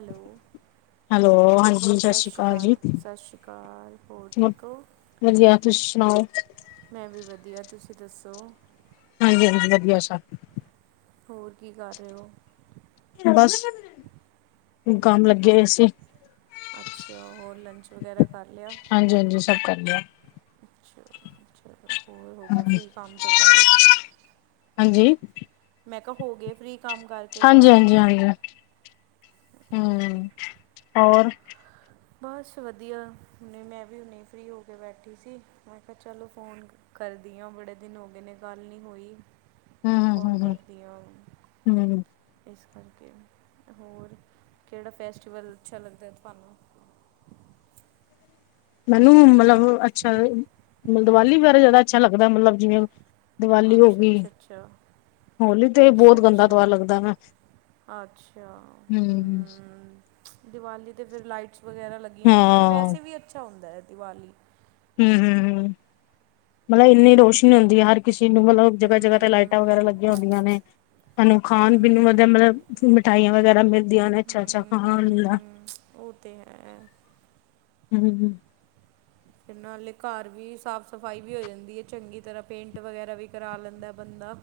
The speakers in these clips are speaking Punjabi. ਹੈਲੋ, ਹੈਲੋ ਹਾਂ ਸਸ ਰੀ ਕਾਲ, ਸਸ ਰੀ ਕਾਲ, ਹੋਰ ਠੀਕ ਹੋ। ਵਧੀਆ, ਤੁਸੀ ਸੁਣਾਓ ਮੈਂ ਵੀ ਵਧੀਆ, ਤੁਸੀਂ ਦੱਸੋ। ਹਾਂਜੀ- ਹਾਂਜੀ, ਵਧੀਆ ਸਭ। ਹੋਰ ਕੀ ਕਰ ਰਹੇ ਹੋ? ਬਸ, ਕੰਮ ਲੱਗੇ ਹੋਏ ਸੀ। ਅੱਛਾ, ਹੋਰ ਲੰਚ ਵਗੈਰਾ ਕਰ ਲਿਆ। ਹਾਂਜੀ- ਹਾਂਜੀ, ਸਭ ਕਰ ਲਿਆ। ਚਲੋ ਚਲੋ ਹੋਰ ਹੋ ਗਏ ਫ੍ਰੀ ਕੰਮ ਤੋਂ ਸਾਰੇ। ਹਾਂਜੀ, ਮੈਂ ਕਿਹਾ ਹੋ ਗਏ ਫਰੀ ਹਾਂਜੀ- ਹਾਂਜੀ- ਹਾਂਜੀ, ਹਮ, ਹੂੰ ਹੋਰ ਬਸ ਵਧੀਆ, ਹੁਣੇ ਮੈਂ ਵੀ ਹੁਣੇੇ ਫਰੀ ਹੋ ਕੇ ਬੈਠੀ ਸੀ, ਮੈਂ ਕਿਹਾ ਚਲੋ ਫੋਨ ਕਰਦੀ ਆਂ, ਬੜੇ ਦਿਨ ਹੋ ਗਏ ਨੇ ਗੱਲ ਨੀ ਹੋਈ, ਕੌਲ ਕਰਦੀ ਆਂ। ਮੈਨੂੰ ਇਸ ਕਰਕੇ, ਹੋਰ ਕਿਹੜਾ ਫੈਸਟੀਵਲ ਅੱਛਾ ਲੱਗਦਾ ਤੁਹਾਨੂੰ। ਮੈਨੂੰ ਮਤਲਬ ਅੱਛਾ, ਮਤਲਬ ਦੀਵਾਲੀ ਬਾਰੇ ਜ਼ਿਆਦਾ ਅੱਛਾ ਲੱਗਦਾ ਮਤਲਬ ਜਿਵੇਂ ਦੀਵਾਲੀ ਹੋ ਅੱਛਾ ਗਈ, ਅੱਛਾ ਅੱਛਾ ਹੋਲੀ ਤੇ ਅੱਛਾ ਬਹੁਤ ਗੰਦਾ ਅੱਛਾ ਤਿਉਹਾਰ ਲੱਗਦਾ ਵਾ। ਅੱਛਾ, ਹਮ ਹੂੰ ਦੀਵਾਲੀ ਤੇ ਫਿਰ ਲਾਈਟਸ ਵਗੈਰਾ ਲੱਗੀਆਂ ਹੁੰਦੀਆਂ ਨਾ, ਹਾਂ ਵੈਸੇ ਵੀ ਅੱਛਾ ਹੁੰਦਾ ਹੈ ਦੀਵਾਲੀ। ਹੂੰ- ਹੂੰ ਮਤਲਬ ਇੰਨੀ ਰੋਸ਼ਨੀ ਹੁੰਦੀ ਐ ਹਰ ਕਿਸੇ ਨੂੰ, ਮਤਲਬ ਜਗ੍ਹਾ ਜਗ੍ਹਾ ਤੇ ਲਾਈਟਾਂ ਹਮ ਵਗੈਰਾ ਲੱਗੀਆਂ ਹੁੰਦੀਆਂ ਨੇ। ਸਾਨੂੰ ਖਾਣ ਪੀਣ ਨੂੰ ਹਮ ਵਧੀਆ ਮਤਲਬ ਮਿਠਾਈਆਂ ਵਗੈਰਾ ਮਿਲਦੀਆਂ ਨੇ, ਅੱਛਾ- ਅੱਛਾ ਹਮ ਖਾਣ ਹਮ ਉਹ ਤੇ ਹੈ [unintelligible] ਨਾਲੇ ਘਰ ਵੀ ਸਾਫ਼ ਸਫਾਈ ਵੀ ਹੋ ਜਾਂਦੀ ਐ ਚੰਗੀ ਤਰ੍ਹਾਂ, ਪੇਂਟ ਵਗੈਰਾ ਵੀ ਕਰਾ ਲੈਂਦਾ ਬੰਦਾ।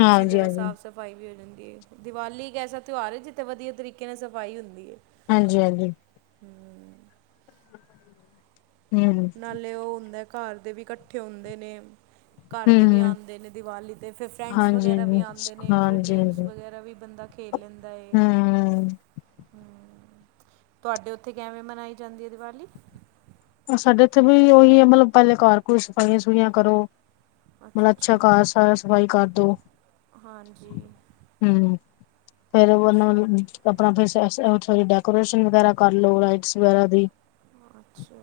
ਅੱਛੀ ਤਰ੍ਹਾਂ ਹਾਂਜੀ ਸਾਫ਼ ਸਫ਼ਾਈ ਵੀ ਹੋ ਜਾਂਦੀ ਏ, ਦੀਵਾਲੀ ਇੱਕ ਐਸਾ ਤਿਉਹਾਰ ਐ, ਜਿੱਥੇ ਵਧੀਆ ਤਰੀਕੇ ਨਾਲ ਸਫ਼ਾਈ ਹੁੰਦੀ ਐ। ਹਾਂਜੀ-ਹਾਂਜੀ। ਹੂੰ ਨਾਲੇ ਉਹ ਹੁੰਦਾ ਘਰ ਦੇ ਵੀ ਇਕੱਠੇ ਹੁੰਦੇ ਨੇ ਘਰ ਦੇ ਵੀ ਹੂੰ ਆਉਂਦੇ ਨੇ ਦਿਵਾਲੀ ਦੇ ਫਿਰ ਫਰੈਂਡਸ ਹਾਂਜੀ ਹਾਂਜੀ ਵਗੈਰਾ ਵੀ ਆਉਂਦੇ ਨੇ ਫਿਰ ਹਾਂਜੀ ਗੇਮਸ ਹਾਂਜੀ ਵਗੈਰਾ ਵੀ ਬੰਦਾ ਖੇਲਦਾ ਹੈ ਹੂੰ ਹਮ ਤੁਹਾਡੇ ਉੱਥੇ ਕਿਵੇਂ ਮਨਾਈ ਜਾਂਦੀ ਹੈ ਦੀਵਾਲੀ ਸਾਡੇ ਇੱਥੇ ਵੀ ਉਹੀ ਹੈ ਮਤਲਬ ਪਹਿਲੇ ਘਰ ਕੋਈ ਸਫਾਈਆਂ ਸਫੂਈਆਂ ਕਰੋ ਮਤਲਬ ਅੱਛਾ ਕਾਰ ਸ ਸਫ਼ਾਈ ਕਰਦੋ ਹਾਂਜੀ ਹਮ ਫੇਿਰ ਉਹਨਾਂ ਅੱਛਾ ਆਪਣਾ ਫ ਸੋਰੀ ਡੈਕੋਰੇਸ਼ਨ ਵਗੈਰਾ ਕਰ ਲੋ ਲਾਈਟਸ ਵਗੈਰਾ ਦੀ ਅੱਛਾ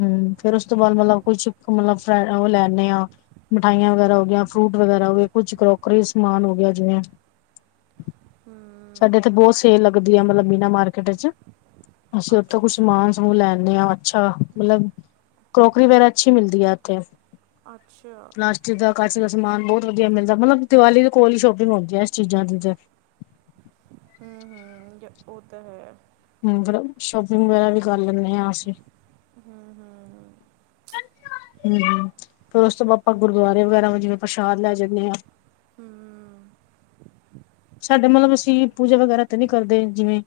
ਹਮ ਫੇਰ ਉਸ ਤੋਂ ਬਾਅਦ ਮਤਲਬ ਕੁੱਛ ਮਤਲਬ ਫ ਉਹ ਲੈਂਦੇ ਆਂ ਮਿਠਾਈਆਂ ਵਗੈਰਾ ਹੋਗਆਂ ਫਰੂਟ ਵਗੈਰਾ ਹੋ ਗਏ ਕੁਛ ਕਰੋਕਰੀ ਸਮਾਨ ਹੋ ਗਿਆ ਜਿਵੇਂ ਹੂੰ ਸਾਡੇ ਇੱਥੇ ਬਹੁਤ ਸੇਲ ਲੱਗਦੀ ਆ ਮਤਲਬ ਮੀਨਾ ਮਾਰਕੀਟ ਚ ਅਸੀਂ ਉੱ ਤਾਂ ਅੱਛਾ ਕੁਛ ਅੱਛਾ ਸਮਾਨ ਸਮੂਨ ਲੈਂਦੇ ਹਾਂ ਅੱਛਾ ਮਤਲਬ ਕਰੋਕਰੀ ਵਗੈਰਾ ਅੱਛੀ ਮਿਲਦੀ ਆਥੇ ਅੱਛਾ ਦਾ ਕੱਚ ਦਾ ਸਮਾਨ ਬਹੁਤ ਵਧੀਆ ਮਿਲਦਾ ਮਤਲਬ ਦੀਵਾਲੀ ਦੇ ਕੋਲ ਹੀ ਸ਼ੋਪਿੰਗ ਹੁੰਦੀ ਹੈ ਇਸ ਚੀਜ਼ਾਂ ਦੀ ਤੇ ਹਮ-ਹਮ ਉਹ ਤਾਂ ਹੈ ਮ ਮਤਲਬ ਸ਼ੋਪਿੰਗ ਵਗੈਰਾ ਵੀ ਕਰ ਲੈਂਦੇ ਹਾਂ ਅਸੀਂ ਹਮ-ਹਮ-ਹਮ ਹਮ ਹਮ ਫੇਰ ਉਸ ਤੋਂ ਬਾਅਦ ਆਪਾਂ ਗੁਰਦੁਆਰੇ ਵਗੈਰਾ ਜਿਵੇਂ ਪ੍ਰਸ਼ਾਦ ਲੈ ਜਾਂਦੇ ਹਾਂ ਹੂੰ ਸਾਡੇ ਮਤਲਬ ਅਸੀਂ ਪੂਜਾ ਵਗੈਰਾ ਤੇ ਨ ਨਹੀਂ ਕਰਦੇ ਜਿਵੇਂ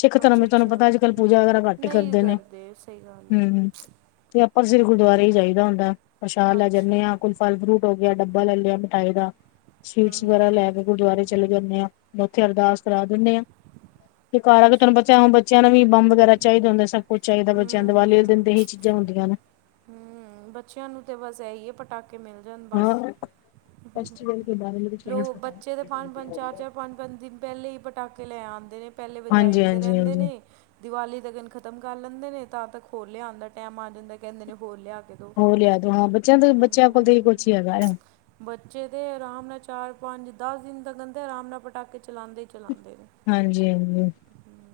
ਸਿੱਖ ਅੱਛਾ ਧਰਮ ਚ ਤੁਹਾਨੂੰ ਅੱਛਾ ਪਤਾ ਅੱਜ ਕੱਲ ਪੂਜਾ ਵਗੈਰਾ ਘੱਟ ਨਹੀਂ ਕਰਦੇ ਨੇ ਸਹੀ ਗੱਲ ਹਮ ਹੈ ਤੇ ਆਪਾਂ ਸਿਰ ਗੁਰਦੁਆਰੇ ਹੀ ਚਾਹੀਦਾ ਹੁੰਦਾ ਪਸ਼ਾਹ ਲੈ ਜਾਂਦੇ ਅੱਛਾ ਹਾਂ ਕੋਈ ਫਲ ਫਰੂਟ ਹੋ ਗਿਆ ਡੱਬਾ ਲੈ ਲਿਆ ਦਾ ਹੂੰ ਸਵੀਟਸ ਵਗੈਰਾ ਹੂੰ ਲੈ ਕੇ ਗੁਰਦਆਰੇ ਜਾਂਦੇ ਆ ਉੱਥੇ ਅਰਦਾਸ ਕਰਾ ਦਿੰਦੇ ਆਂ ਤੇ ਘਾਰ ਆ ਕੇ ਤੁਹਾਨੂੰ ਅੱਛਾ ਬੱਚਿਆ ਨੂੰ ਬ ਬੱਚਿਆਂ ਨੂੰ ਵੀ ਬੰਬ ਵਗੈਰਾ ਚਾਹੀਦਾ ਹੁੰਦਾ ਸਭ ਕੁੱਝ ਚਾਹੀਦਾ ਬੱਚਿਆਂ ਹੂੰ ਦੀਵਾਲੀ ਦੇ ਤੇ ਏਹੀ ਚੀਜ਼ਾਂ ਹੁੰਦੀਆਂ ਨੇ ਹਮ ਬੱਚਿਆਂ ਨੂੰ ਤਾਂ ਬਸ ਇਹੀ ਹੈ ਪਟਾਕੇ ਮਿਲ ਜਾਣ ਬਸ ਹਾਂ ਫੈਸਟੀਵਲ ਦੇ ਬਾਰੇ ਮੇਂ ਕੁਛ ਨਹੀਂ ਲੋਕ ਪਤਾ ਬੱਚੇ ਤਾਂ ਪੰਜ-ਪੰਜ ਚਾਰ-ਚਾਰ ਪੰਜ-ਪੰਜ ਦਿਨ ਪਹਿਲੇ ਹੀ ਪਟਾਕੇ ਲੈ ਆਉਂਦੇ ਨੇ ਪਹਿਲੇ ਹਾਂਜੀ ਵਜਾਈਦੇ ਹਾਂਜੀ ਰਹਿੰਦੇ ਹਾਂਜੀ ਨੇ ਦੀਵਾਲੀ ਦਾ ਦਿਨ ਖ਼ਤਮ ਕਰ ਲੈਂਦੇ ਨੇ ਤਾਂ ਤੱਕ ਹੋਰ ਲਿਆਉਣ ਦਾ ਟਾਈਮ ਆ ਜਾਂਦਾ ਕਹਿੰਦੇ ਨੇ ਹੋਰ ਲਿਆ ਕੇ ਦੋ ਹੋ ਲਿਆ ਦੋ ਹਾਂ ਬੱਚਿਆਂ ਤੋਂ ਬੱਚਿਆਂ ਕੋਲ ਤਾਂ ਏਹੀ ਕੁਛ ਹੀ ਹੈਗਾ ਬੱਚੇ ਤਾਂ ਆਰਾਮ ਨਾਲ ਚਾਰ ਪੰਜ ਦਸ ਦਿਨ ਤ ਕਿੰਦੇ ਆਰਾਮ ਨਾਲ ਪਟਾਕੇ ਚਲਉਦੇ ਹੀ ਚਲਉਦੇ ਨੇ ਹਾਂਜੀ-ਹਾਂਜੀ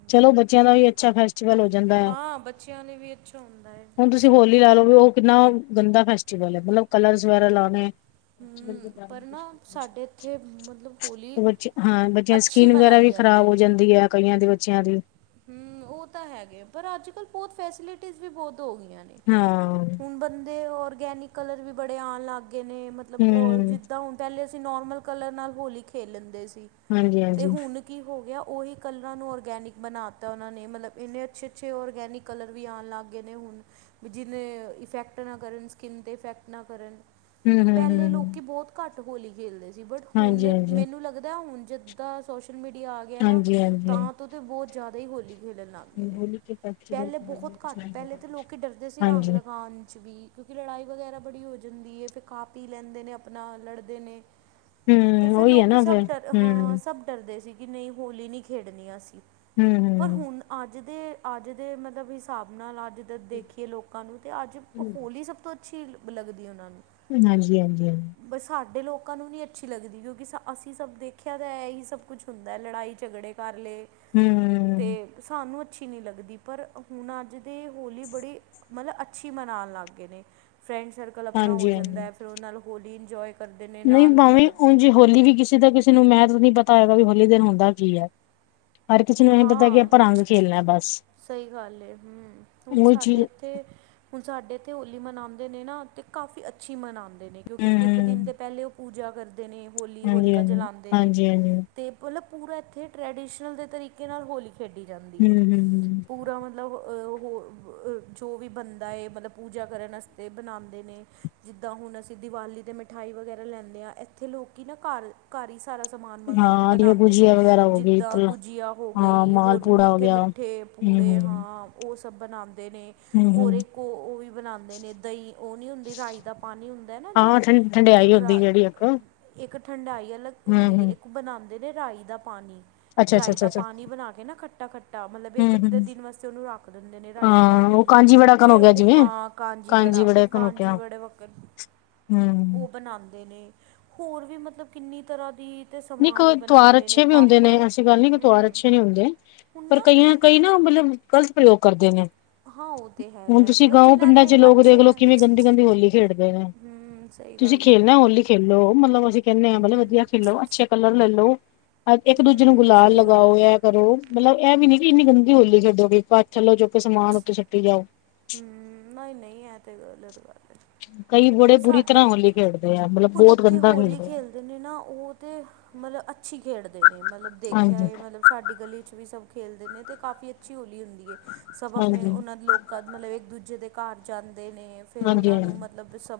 ਚਲੋ ਬੱਚਿਆਂ ਦਾ ਵੀ ਅੱਛਾ ਫੈਸਟੀਵਲ ਹੋ ਜਾਂਦਾ ਹਾਂ ਬੱਚਿਆਂ ਨੇ ਵੀ ਅੱਛਾ ਹੁੰਦਾ ਹੈ ਹੁਣ ਤੁਸੀਂ ਹੋਲੀ ਲਾ ਲਓ ਵੀ ਉਹ ਕਿੰਨਾ ਗੰਦਾ ਫੈਸਟੀਵਲ ਹੈ ਮਤਲਬ ਕਲਰ ਵਗੈਰਾ ਲਾਉਣੇ ਹੂੰ ਪਰ ਨਾ ਸਾਡੇ ਇੱਥੇ ਮਤਲਬ ਹੋਲੀ ਬੱਚੇ ਹਾਂ ਜਾਂ ਅੱਛੀ ਸਕਿਨ ਵਗੈਰਾ ਮਨਾਈ ਵੀ ਖਰਾਬ ਹੋ ਜਾਂਦੀ ਆ ਕਈਆਂ ਦੇ ਬੱਚਿਆਂ ਦੀ ਹਮ ਉਹ ਤਾਂ ਹੈਗੇ ਪਰ ਅੱਜ ਕੱਲ੍ਹ ਬਹੁਤ ਫੈਸਿਲਿਟੀਜ਼ ਵੀ ਬਹੁਤ ਹੋ ਗਈਆਂ ਨੇ ਹਾਂ ਹੁਣ ਬੰਦੇ ਔਰਗੈਨਿਕ ਕਲਰ ਵੀ ਬੜੇ ਆਉਣ ਲਾਗਗੇ ਨੇ ਮਤਲਬ ਉਹ ਹਮ ਜ ਤਾਂ ਹੁਣ ਪਹਿਲੇ ਅਸੀਂ ਨੋਰਮਲ ਕਲਰ ਨਾਲ ਹੋਲੀ ਖੇਲ ਲੈਂਦੇ ਸੀ ਹਾਂਜੀ ਤੇ ਹਾਂਜੀ ਹੁਣ ਕੀ ਹੋ ਗਿਆ ਉਹੀ ਕਲਰਾਂ ਨੂੰ ਔਰਗੈਨਿਕ ਬਣਾ ਤਾ ਉਹਨਾਂ ਨੇ ਮਤਲਬ ਇੰਨੇ ਅੱਛੇ-ਅੱਛੇ ਔਰਗੈਨਿਕ ਕਲਰ ਵੀ ਆਉਣ ਲੱਗ ਗਏ ਨੇ ਹੁਣ ਜਿਹਨੇ ਇਫੈਕਟ ਨਾ ਕਰਨ ਸਕਿੰਨ ਤੇ ਇਫੈਕਟ ਨਾ ਕਰਨ ਹਮ ਹਮ ਪਹਿਲੇ ਲੋਕੀ ਹਮ ਬਹੁਤ ਘੱਟ ਹੋਲੀ ਖੇਲਦੇ ਸੀ ਬਟ ਹਾਂਜੀ ਹੁਣ ਹਾਂਜੀ ਮੈਨੂੰ ਲੱਗਦਾ ਹੁਣ ਜਦ ਤਾਂ ਸੋਸ਼ਲ ਮੀਡੀਆ ਆ ਗਿਆ ਨਾ ਹਾਂਜੀ ਹਾਂਜੀ ਤਾਂ ਤੋਂ ਤਾਂ ਬਹੁਤ ਜ਼ਿਆਦਾ ਹੀ ਹੋਲੀ ਖੇਲਣ ਲ ਨੇ ਹੋਲੀ ਕੇ ਫੈਸਟੀਵਲ ਪਹਿਲੇ ਬਹੁਤ ਘੱਟ ਪਹਿਲੇ ਤਾਂ ਲੋਕ ਡਰਦੇ ਸੀ ਰੰਗ ਹਾਂਜੀ ਲਗਾਉਣ ਚ ਵੀ ਕਿਉਂਕਿ ਲੜਾਈ ਵਗੈਰਾ ਬੜੀ ਹੋ ਜਾਂਦੀ ਹੈ ਫਿਰ ਕਾਪੀ ਲੈਂਦੇ ਨੇ ਆਪਣਾ ਲੜਦੇ ਨੇ ਤੇ ਹਮ ਫਿਰ ਉਹੀ ਹੈ ਲੋਕ ਨਾ ਸਭ ਫਿਰ ਡਰ ਹਾਂ ਹਮ ਸਭ ਡਰਦੇ ਸੀ ਕਿ ਨਹੀਂ ਹੋਲੀ ਨਹੀਂ ਖੇਡਣੀ ਅਸੀਂ ਹਮ-ਹਮ ਪਰ ਹੁਣ, ਅੱਜ ਦੇ, ਅੱਜ ਦੇ ਮਤਲਬ, ਹਿਸਾਬ ਨਾਲ ਅੱਜ ਦੇਖੀਏ ਲੋਕਾਂ ਨੂੰ, ਤੇ ਅੱਜ ਹੋਲੀ, ਸਭ ਤੋਂ ਅੱਛੀ ਲੱਗਦੀ ਉਹਨਾਂ ਨੂੰ। ਹਾਂਜੀ-ਹਾਂਜੀ, ਹਾਂ ਬ ਸਾਡੇ ਲੋਕਾਂ ਨੂੰ ਨਹੀਂ, ਅੱਛੀ ਲੱਗਦੀ ਕਿਉਂਕਿ, ਸ ਅਸੀਂ ਸਭ ਦੇਖਿਆ, ਤਾਂ ਹੀ ਸਭ ਕੁਝ ਹੂੰਦਾ ਏ। ਲੜਾਈ, - ਝਗੜੇ ਕਰ ਲਏ। ਹੂੰ। ਤੇ ਸਾਨੂੰ ਅੱਛੀ ਨਹੀਂ ਲੱਗਦੀ। ਪਰ ਹੁਣ, ਅੱਜ ਦੇ ਹੋਲੀ ਬੜੀ ਮਤਲਬ ਅੱਛੀ, ਮਨਾਉਣ ਲੱਗ ਗਏ ਨੇ। ਫਰੈਂਡ ਸਰਕਲ ਆਪਣਾ ਹੋ ਹਾਂਜੀ ਹਾਂਜੀ ਜਾਂਦਾ ਏ। ਫੇਰ ਉਹਨਾਂ ਨੂੰ ਹੋਲੀ ਇੰਜੋਏ ਕਰਦੇ ਨੇ ਨਹੀਂ ਨਾਲ ਭਾਵੇਂ ਮਤਲਬ ਹੂਂਜ, ਹੋਲੀ ਵੀ ਕਿਸੇ ਦਾ ਕਿਸੇ ਨੂੰ, ਮੈਂ ਤਾਂ ਨਹੀਂ, ਪਤਾ ਹੈਏਗਾ ਵੀ, ਹੋਲੀ ਦਿਨ ਹੁੰਦਾ ਕੀ ਹੈ। ਹਰ ਕਿਸੇ ਨੂੰ, ਇਹ ਪਤਾ ਕਿ, ਹਾਂ ਆਪਾਂ ਰੰਗ ਖੇਲਣਾ ਬਸ। ਸਹੀ ਗੱਲ ਹੈ। ਹੂੰ, ਹੁਣ ਉਹੀ ਚੀਜ਼ ਸਾਡੇ ਇੱਥੇ ਹੁਣ ਸਾਡੇ ਇੱਥੇ ਹੋਲੀ, ਮਨਾਉਂਦੇ ਨੇ ਨਾ, ਅਤੇ ਕਾਫੀ ਅੱਛੀ ਮਨਾਉਂਦੇ ਨੇ। ਕਿਉਂਕਿ ਹੂੰ ਇੱਕ ਦਿਨ, ਹੂੰ ਤਾਂ ਪਹਿਲੇ ਉਹ ਪੂਜਾ ਕਰਦੇ ਨੇ। ਹੋਲੀ ਹਾਂਜੀ ਹੋਲਿਕਾ ਹਾਂਜੀ ਜਲਉਂਦੇ ਨੇ। ਹਾਂਜੀ ਹਾਂਜੀ ਹੂੰ ਤੇ ਮਤਲਬ ਪੂਰਾ ਇੱਥੇ, ਟਰੈਡੀਸ਼ਨਲ ਦੇ ਤਰੀਕੇ, ਨਾਲ ਹੋਲੀ ਖੇਡੀ ਜਾਂਦੀ ਹੈ। ਹੂੰ ਹੂੰ ਪੂਰਾ ਮਤਲਬ, ਉਹ ਜੋ ਵੀ ਬੰਦਾ ਹੈ। ਏ ਮਤਲਬ ਪੂਜਾ ਕਰਨ ਵਾਸਤੇ ਬਨਉਂਦੇ ਨੇ। ਜਿੱਦਾਂ ਹੁਣ ਅਸੀਂ, ਦੀਵਾਲੀ ਤੇ ਮਿਠਾਈ ਵਗੈਰਾ, ਲੈਂਆਦੇ ਹਾਂ। ਇੱਥੇ ਲੋਕੀ ਨਾ ਘਰ ਘਰ ਹੀ, ਸਾਰਾ ਸਮਾਨ ਬਗਾ ਹਾਂ ਜਿਵੇਂ ਬਣਾਉਂਦੇ ਨੇ। ਗੁਜੀਆ ਵਗੈਰਾ ਹੋ ਗਈ ਜਿੱਦਾਂ ਗੁਜੀਆ ਹੋ ਹਾਂ ਗਈ। ਮਾਲ ਹੋਰ ਵੀ, ਪੂੜਾ ਹੋ ਮਿੱਠੇ- ਗਿਆ। ਮਿੱਠੇ ਹੂੰ ਪੂੜੇ ਹੂੰ ਹਾਂ। ਉਹ ਸਭ ਬਣਾਉਂਦੇ ਨੇ। ਹੂੰ ਹੂੰ ਹੋਰ ਕੋ ਉਹ ਵੀ, ਬਣਾਉਂਦੇ ਨੇ, ਦਹੀਂ ਉਹ ਨੀ ਹੁੰਦੀ, ਰਾਈ ਦਾ ਪਾਣੀ ਹੁੰਦਾ ਨਾ। ਜੋ ਹਾਂ ਠ ਠੰਡਿਆਈ, ਉਦੀ ਰਾ ਜਿਹੜੀ ਇੱਕ। ਇੱਕ ਠੰਡਾਈ ਅੱਲਗ ਹੂੰ ਹੁੰਦੀ ਹੈ। ਹੂੰ ਇੱਕ ਬਣਾਉਦੇ ਨੇ ਰਾਹੀਂ ਦਾ ਪਾਣੀ। ਅੱਛਾ ਅੱਛਾ ਰਹੀਂ ਅੱਛਾ ਦਾ ਅੱਛਾ ਬਣਾ ਪਾਣੀ ਦੇ ਨਾ, ਖੱਟਾ- ਖੱਟ। ਟਾ ਮਤਲਬ ਹੂੰ ਇੱਕ, ਅੱਧੇ ਹੂੰ ਦਿਨ ਵਾਸਤੇ ਉਹਨੂੰ, ਰੱਖ ਦਿੰਦੇ ਨੇ, ਰਾਈ ਦੇ ਹਾਂ ਪਾਣੀ ਉਹ ਨੂੰ, ਕਾਂਜੀ ਵੜਾ ਕਨ ਹੋ ਫੇਰ ਗਿਆ ਉਹ ਜਿਵੇਂ ਹਾਂ ਕਾਂਜੀ ਬੜਾ, ਉਹ ਵੜਾ ਕਨ ਹੋ ਕਾਂਜੀ ਗਿਆ ਵੜੇ ਵੱਕਨ, ਹੂੰ ਉਹ ਬਣਾਉਦੇ ਨੇ। ਹੋਰ ਵੀ, ਮਤਲਬ ਕਿੰਨੀ ਤਰਾਂ ਦੀ ਤੇ ਨੀ ਸਮਾਨ ਹੀ ਕੋਈ ਤੁਵਾਰ, ਬਣਾਉਂਦੇ ਅੱਛੇ ਵੀ ਹੁੰਦੇ ਨੇ। ਪਾਪੜ ਐਸੀ ਗੱਲ ਨੀ। ਤਿਉਹਾਰ ਹੂੰ ਅੱਛੇ ਵੀ ਹੁੰਦੇ ਹੈ। ਹੁਣ ਪਰ ਨਾ ਐ ਕਈਆਂ ਕਈ ਨਾ, ਮਤਲਬ ਗ਼ਲਤ ਪ੍ਰਯੋਗ ਕਰਦੇ ਨੇ। ਹਾਂ ਉਹ ਤਾਂ ਹੁਣ ਹੈਗਾ ਤੁਸੀਂ ਮ ਗਾਉ, ਜਿਨ੍ਹਾਂ ਪਿੰਡਾਂ ਨੇ ਚ ਲੋਕ ਅੱਛੇ ਦੇਖਲਓ, ਲੈਣ ਕਿਵੇਂ ਗੰਦੀ- ਗੰਦੀ ਹੋਲੀ ਖੇਡਦੇ ਨੇ। ਹੂੰ ਸਹੀ ਤੁਸੀਂ ਗੱਲ ਖੇਲਣਾ ਹੈ, ਹੋਲੀ ਖੇਲੋ, ਮਤਲਬ ਅਸੀਂ ਕਹਿੰਦੇ ਹਾਂ, ਮਤਲਬ ਹੂੰ ਵਧੀਆ ਖੇਲੋ। ਅੱਛੇ ਕਲਰ ਲੈ, ਲੋ। ਇੱਕ ਦੂਜੇ ਨੂੰ, ਹੂੰ ਗੁਲਾਲ ਸਹੀ ਗੱਲ ਲਗਾਓ। ਹੈ। ਏ ਕਰੋ। ਮਤਲਬ ਇਹ ਵੀ, ਨੀ ਕਿ ਇੰਨੀ ਗੰਦੀ ਹੋਲੀ ਖੇਡੋਗੇ। ਆਪ ਥੱਲੋਂ ਚੁੱਕ, ਸਮਾਨ ਉੱਤੇ ਸੁੱਟੀ ਜਾਓ। ਹੂੰ। ਨਹੀਂ- ਨਹੀਂ, ਇਹ ਤੇ ਗੱਲਤ ਗਲ ਐ। ਕਈ ਬੜੇ ਬੁਰੀ, ਤਰਾਂ ਹੋਲੀ ਖੇਡਦੇ ਆ। ਮਤਲਬ ਬਹੁਤ ਗੰਦਾ ਖੇਡਦੇ ਆ। ਕਿਨੇ ਨਾ ਉਹ ਤੇ, ਮਤਲਬ ਅੱਛੀ ਖੇਡਦੇ ਨੇ। ਮਤਲਬ ਦੇਖਿਆ ਹਾਂਜੀ ਮਤਲਬ ਸਾਡੀ ਗਲੀ ਚ ਵੀ, ਸਭ ਖੇਲਦੇ ਨੇ ਤੇ, ਕਾਫੀ ਅੱਛੀ ਹੋਲੀ ਹੁੰਦੀ ਹੈ। ਸਭ ਆਪਣੇ ਹਾਂਜੀ ਉਹਨਾਂ ਦੇ ਲੋਕ ਕ ਮਤਲਬ ਇੱਕ, ਦੂਜੇ ਦੇ ਘਰ ਜਾਂਦੇ ਨੇ। ਫੇਰ ਹਾਂਜੀ ਉਹਨਾਂ ਨੂੰ ਮ ਹਾਂਜੀ ਮਤਲਬ ਸਭ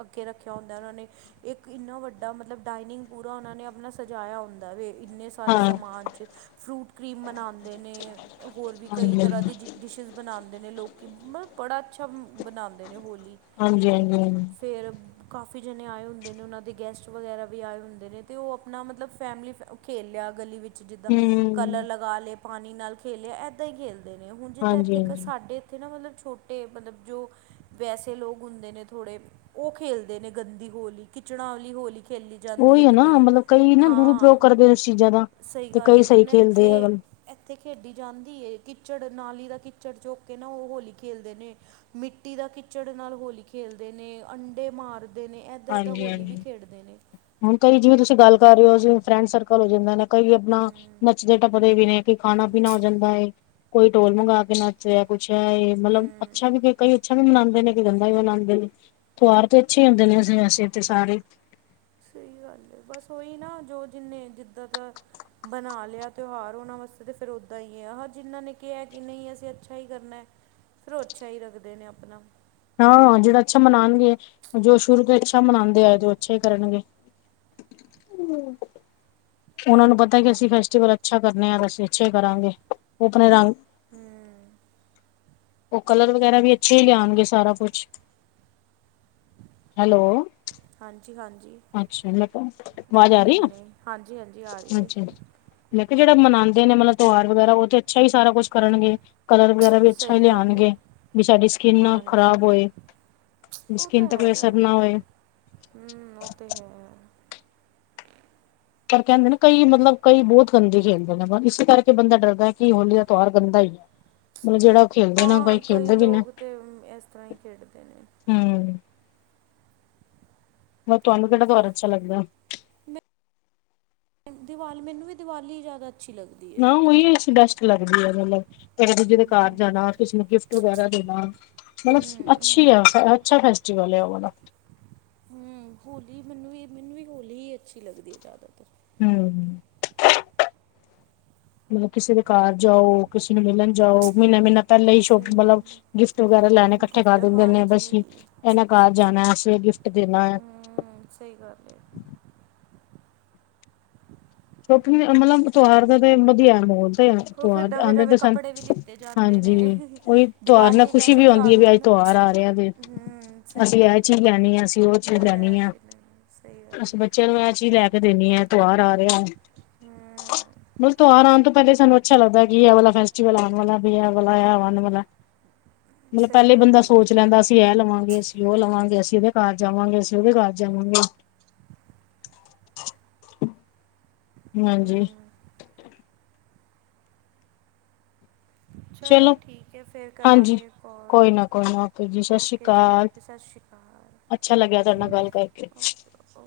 ਅੱਗੇ, ਰੱਖਿਆ ਹੁੰਦਾ। ਉਹਨਾਂ ਨੇ ਇੱਕ ਇੰਨਾ ਵੱਡਾ, ਮਤਲਬ ਡਾਇਨਿੰਗ ਪੂਰਾ, ਉਹਨਾਂ ਨੇ ਆਪਣਾ, ਸਜਾਇਆ ਹੁੰਦਾ ਵੇ। ਇੰਨੇ ਸਾਰੇ ਹਾਂ ਸਮਾਨ ਚ, ਫਰੂਟ ਕਰੀਮ ਬਨਾਉਂਦੇ ਨੇ। ਹੋਰ ਵੀ ਕਈ ਹਾਂਜੀ ਹਾਂਜੀ ਤਰਾਂ ਦੀ, ਹਾਂਜੀ ਜ ਡਿਸ਼ਿਜ਼ ਬਣਾਉਂਦੇ ਨੇ ਲੋਕੀ। ਮਤਲਬ ਬੜਾ ਅੱਛਾ ਬਣਾਉਂਦੇ ਨੇ ਹੋਲੀ। ਹਾਂਜੀ- ਹਾਂਜੀ, ਹ ਫੇਰ ਕਾਫੀ ਜਣੇ ਆਏ ਹੁੰਦੇ ਨੇ। ਉਹਨਾਂ ਦੇ ਗੈਸਟ ਵਗੈਰਾ ਵੀ, ਆਏ ਹੁੰਦੇ ਨੇ। ਤੇ ਉਹ ਆਪਣਾ ਮਤਲਬ ਫੈਮਿਲੀ ਫੈ ਖੇਲਿਆ, ਗਲੀ ਵਿੱਚ ਜਿੱਦਾਂ ਕਲਰ ਹੂੰ, ਲਗਾ ਲਏ, ਪਾਣੀ ਨਾਲ ਖੇਲਿਆ, ਏਦਾਂ ਹੀ ਖੇਲਦੇ ਨੇ। ਹੁਣ ਜਿੱਥਾਂ ਇੱਥੇ ਕ ਹਾਂਜੀ-ਹਾਂਜੀ ਸਾਡੇ ਣਿਥੇ ਨਾ ਮਤਲਬ, ਛੋਟੇ ਮਤਲਬ ਜੋ ਵੈਸੇ ਲੋਕ ਹੁੰਦੇ ਨੇ ਥੋੜੇ। ਉਹ ਖੇਲਦੇ ਨੇ, ਗੰਦੀ ਹੋਲੀ ਕਿਚੜਾਂ ਵਾਲੀ ਹੋਲੀ। ਖੇਲੀ ਜਾਂਦੀ ਏ ਉਹੀ ਹੈ ਇੱਕ ਨਾ ਦਿਨ। ਮਤਲਬ ਕਈ ਨਾ ਹਾਂ, ਦੁਰਉਪਯੋਗ ਕਰਦੇ ਉਸ ਚੀਜ਼ਾਂ ਦਾ ਸਹੀ ਤੇ ਗੱਲ ਕਈ ਹੈ। ਸਹੀ ਹੁਣ ਖੇਲਦੇ ਇੱਥੇ ਆ ਗੱਲ ਇੱਥੇ ਖੇਡੀ ਜਾਂਦੀ ਹੈ। ਕਿੱਚੜ, ਨਾਲੀ ਦਾ ਕਿੱਚੜ ਚੂਕ ਕੇ ਨਾ, ਉਹ ਹੋਲੀ ਖੇਡਦੇ ਨੇ। ਮਿੱਟੀ ਦਾ ਖਿੱਚੜ ਨਾਲ ਹੋਲੀ ਖੇਲਦੇ ਨੇ ਅੰਡੇ ਮਾਰਦੇ ਨੇ ਇੱਦਾਂ ਇੱਦਾਂ ਹੋਲੀ ਵੀ ਹਾਂਜੀ-ਹਾਂਜੀ। ਖੇਡਦੇ ਨੇ ਹੁਣ ਕਈ ਜਿਵੇਂ ਤੁਸੀਂ ਗੱਲ ਕਰ ਰਹੇ ਹੋ ਜਿਂ ਫਰੈਂਡ ਸਰਕਲ ਹੋ ਜਾਂਦਾ ਕਈ ਆਪਣਾ ਹੂੰ ਨੱਚਦੇ ਟੱਪਦੇ ਵੀ ਨੇ ਕਈ ਖਾਣਾ ਪੀਣਾ ਹੋ ਜਾਂਦਾ ਹੈ ਕੋਈ ਢੋਲ ਮੰਗਾ ਕੇ ਨ ਕੁਛ ਹੈ ਮਤਲਬ ਹੂੰ ਅੱਛਾ ਵੀਈ ਕਈਏ ਅੱਛਾ ਵੀ ਮਨਾਉਂਦੇ ਨੇ। ਕਣੀ ਗੰਦਾ ਵੀ ਮਨਾਉਂਦੇ ਨੇ, ਤਿਓਹਾਰ ਤੇ ਅੱਛੇ ਹੀ ਹੁੰਦੇ ਨੇ, ਵੈਸੇ ਤੇ ਸਾਰੇ। ਸਹੀ ਗੱਲ ਹੈ। ਬਸ ਉਹੀ ਨਾ, ਜੋ ਜਿੰਨੇ ਜਿੱਦਾਂ ਦਾ। ਬਣਾ ਲਿਆ ਤਿਉਹਾਰ ਉਹਨਾਂ ਵਾਸਤੇ ਤਾਂ ਫਿਰ ਉਦਾਂ ਹੀ ਹੈ ਆ ਹਾਂ ਜਿਹਨਾਂ ਨੇ ਕਿਹਾ ਕਿ ਨਹੀਂ ਅਸੀਂ ਅੱਛਾ ਹੀ ਕਰਨਾ ਹੈ। ਫਿਰ ਉਹ ਅੱਛਾ ਹੀ ਰੱਖਦੇ ਨੇ ਆਪਣਾ ਹਾਂ ਜਿਹੜਾ ਅੱਛਾ ਮਨਾਉਣਗੇ ਜੋ ਸ਼ੁਰੂ ਤੋਂ ਅੱਛਾ ਮਨਾਉਂਦੇ ਆ ਜੋ ਅੱਛਾ ਕਰਨਗੇ ਹੂ,,, ਉਹਨਾਂ ਨੂੰ ਪਤਾ ਕਿ ਅਸੀਂ ਫੈਸਟੀਵਲ ਅੱਛਾ ਕਰਨੇ ਹਾਂ ਅਸੀਂ ਅੱਛੇ ਹੀ ਕਰਾਂਗੇ ਉਹ ਆਪਣੇ ਰੰਗ ਹੂ,,, ਉਹ ਕਲਰ ਵਗੈਰਾ ਵੀ ਅੱਛੇ ਲਿਆਉਣਗੇ ਸਾਰਾ ਕੁਛ ਹੈਲੋ ਹਾਂਜੀ ਹਾਂਜੀ ਅੱਛਾ ਮੈਂ ਕੇ ਆਵਾਜ਼ ਆ ਰਹੀ ਨਹੀਂ ਨਹੀਂ ਹਾਂਜੀ ਹਾਂਜੀ ਆ ਹਾਂ ਰਹੀ ਹੈ ਅੱਛਾ ਲੇਕਿਨ ਜਿਹੜੇ ਮਨਾਉਂਦੇ ਨੇ ਮਤਲਬ ਤਿਉਹਾਰ ਵਗੈਰਾ ਉਹ ਤੇ ਅੱਛਾ ਹੀ ਸਾਰਾ ਕੁਛ ਕਰਨਗੇ ਕਲਰ ਵਗੈਰਾ ਵੀ ਅੱਛਾ ਹੀ ਸਹੀ ਗੱਲ ਹੈ ਲਿਆਉਣਗੇ ਵੀ ਸਾਡੀ ਸਕਿੰਨ ਨਾ ਖ਼ਰਾਬ ਹਾਂਜੀ ਹੋਏ ਉਹ ਸਕਿੰਨ ਤਾਂ ਤੇ ਕੋਈ ਹੈਗਾ ਅਸਰ ਨਾ ਹੋਏ ਹੂ ਉਹ ਤਾਂ ਹੈ। ਪਰ ਕਹਿੰਦੇ ਨਾ ਕਈ ਮਤਲਬ ਕਈ ਬਹੁਤ ਗੰਦੇ ਖੇਲਦੇ ਨੇ ਇਸੇ ਕਰਕੇ ਬੰਦਾ ਡਰਦਾ ਕੀ ਹੋਲੀ ਦਾ ਤਿਉਹਾਰ ਗੰਦਾ ਹੀ ਹੈ। ਮਤਲਬ ਜਿਹੜਾ ਉਹ ਖੇਲਦੇ ਨਾ ਉਹ ਕਈ ਹਾਂ ਖੇਲਦੇ ਵੀ ਨਾ ਲੋਕ ਤੇ ਅਮ, ਇਸ ਤਰ੍ਹਾਂ ਹੀ ਖੇਡਦੇ ਨੇ ਹੂ ਹੋਰ ਤੁਹਾਨੂੰ ਕਿਹੜਾ ਤਿਉਹਾਰ ਅੱਛਾ ਲੱਗਦਾ ਦੀਵਾਲ ਮੈਨੂੰ ਵੀ ਦੀਵਾਲੀ ਜ਼ਿਆਦਾ ਅੱਛੀ ਲੱਗਦੀ ਹੈ ਨਾ ਉਹੀ ਅ ਬੈਸਟ ਲਾਈਫ ਹੈ [unintelligible] ਇੱਕ ਦੂਜੇ ਦੇ ਘਰ ਹੂੰ ਜਾਣਾ ਕਿਸੇ ਨੂੰ ਗਿਫਟ ਵਗੈਰਾ ਦੇਣਾ ਮਤਲਬ ਹੂੰ ਅੱਛੀ ਆ ਹੋਲੀ ਅੱਛਾ ਫੈਸਟੀਵਲ ਉਹ ਵਾਲਾ ਹੂ ਹੋਲੀ ਮੈਨੂੰ ਵੀ ਮੈਨੂੰ ਵੀ ਹੋਲੀ ਹੀ ਅੱਛੀ ਲੱਗਦੀ ਹੈ ਜ਼ਿਆਦਾਤਰ ਹੂ,,, ਮਤਲਬ ਕਿਸੇ ਦੇ ਘਰ ਜਾਓ ਕਿਸੇ ਨੂੰ ਮਿਲਣ ਜਾਓ ਮਹੀਨਾ ਮਹੀਨਾ ਪਹਿਲਾਂ ਹੀ ਸਹੀ ਸ਼ੋਪਿੰਗ ਵਾਲਾ ਗੱਲ ਗਿਫਟ ਹੈ ਵਗੈਰਾ ਲੈਣੇ ਇਕੱਠੇ ਕਰ ਗਿਫਟ ਦਿੰਦੇ ਨੇ ਹਾਂਜੀ ਬਸਤੀ ਇਹਨਾਂ ਘਰ ਜਾਣਾ ਅਸੀਂ ਗਿਫਟ ਦੇਣਾ ਹੈ। ਹਾਂ ਸਹੀ ਗੱਲ ਹੈ। ਕਿਉਂਕਿ ਮਤਲਬ ਤਿਉਹਾਰ ਦਾ ਦਿਨ ਵਧੀਆ ਹੈ ਮਾਹੌਲ ਤੇ ਉਹ ਫਿਰ ਤਿਉਹਾਰ ਨਵੇਂ ਆਉਂਦੇ ਤੇ ਨਵੇਂ ਸਨ ਕੱਪੜੇ ਵੀ ਲਿੱਤੇ ਜਾਂਦੇ ਹਾਂਜੀ ਨੇ ਉਹੀ ਤਿਉਹਾਰ ਨਾਲ ਦੀਵਾਲੀ ਇੱਕ ਖੁਸ਼ੀ ਵੀ ਐਸਾ ਆਉਂਦੀ ਤਿਉਹਾਰ ਹੈ ਵੀ ਅੱਜ ਹੁੰਦਾ ਤਿਉਹਾਰ ਆਰ ਆ ਹੂੰ ਸਹੀ ਅਸੀਂ ਇਹ ਗੱਲ ਹੈ ਚੀਜ਼ ਲੈਣੀ ਆ ਅਸੀਂ ਉਹ ਲੈ ਚੀਜ਼ ਯਾਰ ਲੈਣੀ ਆ ਛੱਡਣ ਸਹੀ ਗੱਲ ਅਸੀਂ ਬ ਬੱਚਿਆਂ ਨੂੰ ਇਹ ਚੀਜ਼ ਲੈ ਕੇ ਦੇਣੀ ਆ ਤਿਉਹਾਰ ਆ ਰਿਹਾ ਹੂ,,, ਮਤਲਬ ਤਿਉਹਾਰ ਆਉਣ ਤੋਂ ਪਹਿਲੇ ਸਾਨੂੰ ਅੱਛਾ ਲੱਗਦਾ ਕਿ ਇਹ ਵਾਲਾ ਫੈਸਟੀਵਲ ਆਉਣ ਵਾਲਾ ਕੀਆ ਬਣਾਇਆ ਵਨ ਬਣਾਏ ਮਤਲਬ ਸਹੀ ਪਹਿਲ ਗੱਲ ਬੰਦਾ ਹੈ ਸੋਚ ਲੈਂਦਾ ਅਸੀਂ ਇਹ ਲਵਾਂਗੇ ਅਸੀਂ ਉਹ ਲਵਾਂਗੇ ਅਸੀਂ ਉਹਦੇ ਘਰ ਜਾਵਾਂਗੇ ਅਸੀਂ ਉਹਦੇ ਘਰ ਜਾਵਾਂਗੇ ਹਾਂਜੀ ਹੂ,,, ਚਲੋ ਠੀਕ ਹੈ ਫਿਰ ਹਾਂਜੀ। ਕਰਾਂਗੇ ਕੋਲ ਕੋਈ ਨਾ ਕੋਈ ਨਾ ਓਕੇ ਜੀ ਸਤਿ ਸ਼੍ਰੀ ਓਕੇ ਜੀ ਅਕਾਲ ਓਕੇ ਸਤਿ ਸ਼੍ਰੀ ਅਕਾਲ ਅੱਛਾ ਲੱਗਿਆ ਤੁਹਾਡੇ ਨਾਲ ਗੱਲ ਕਰਕੇ ਦੱਸੋ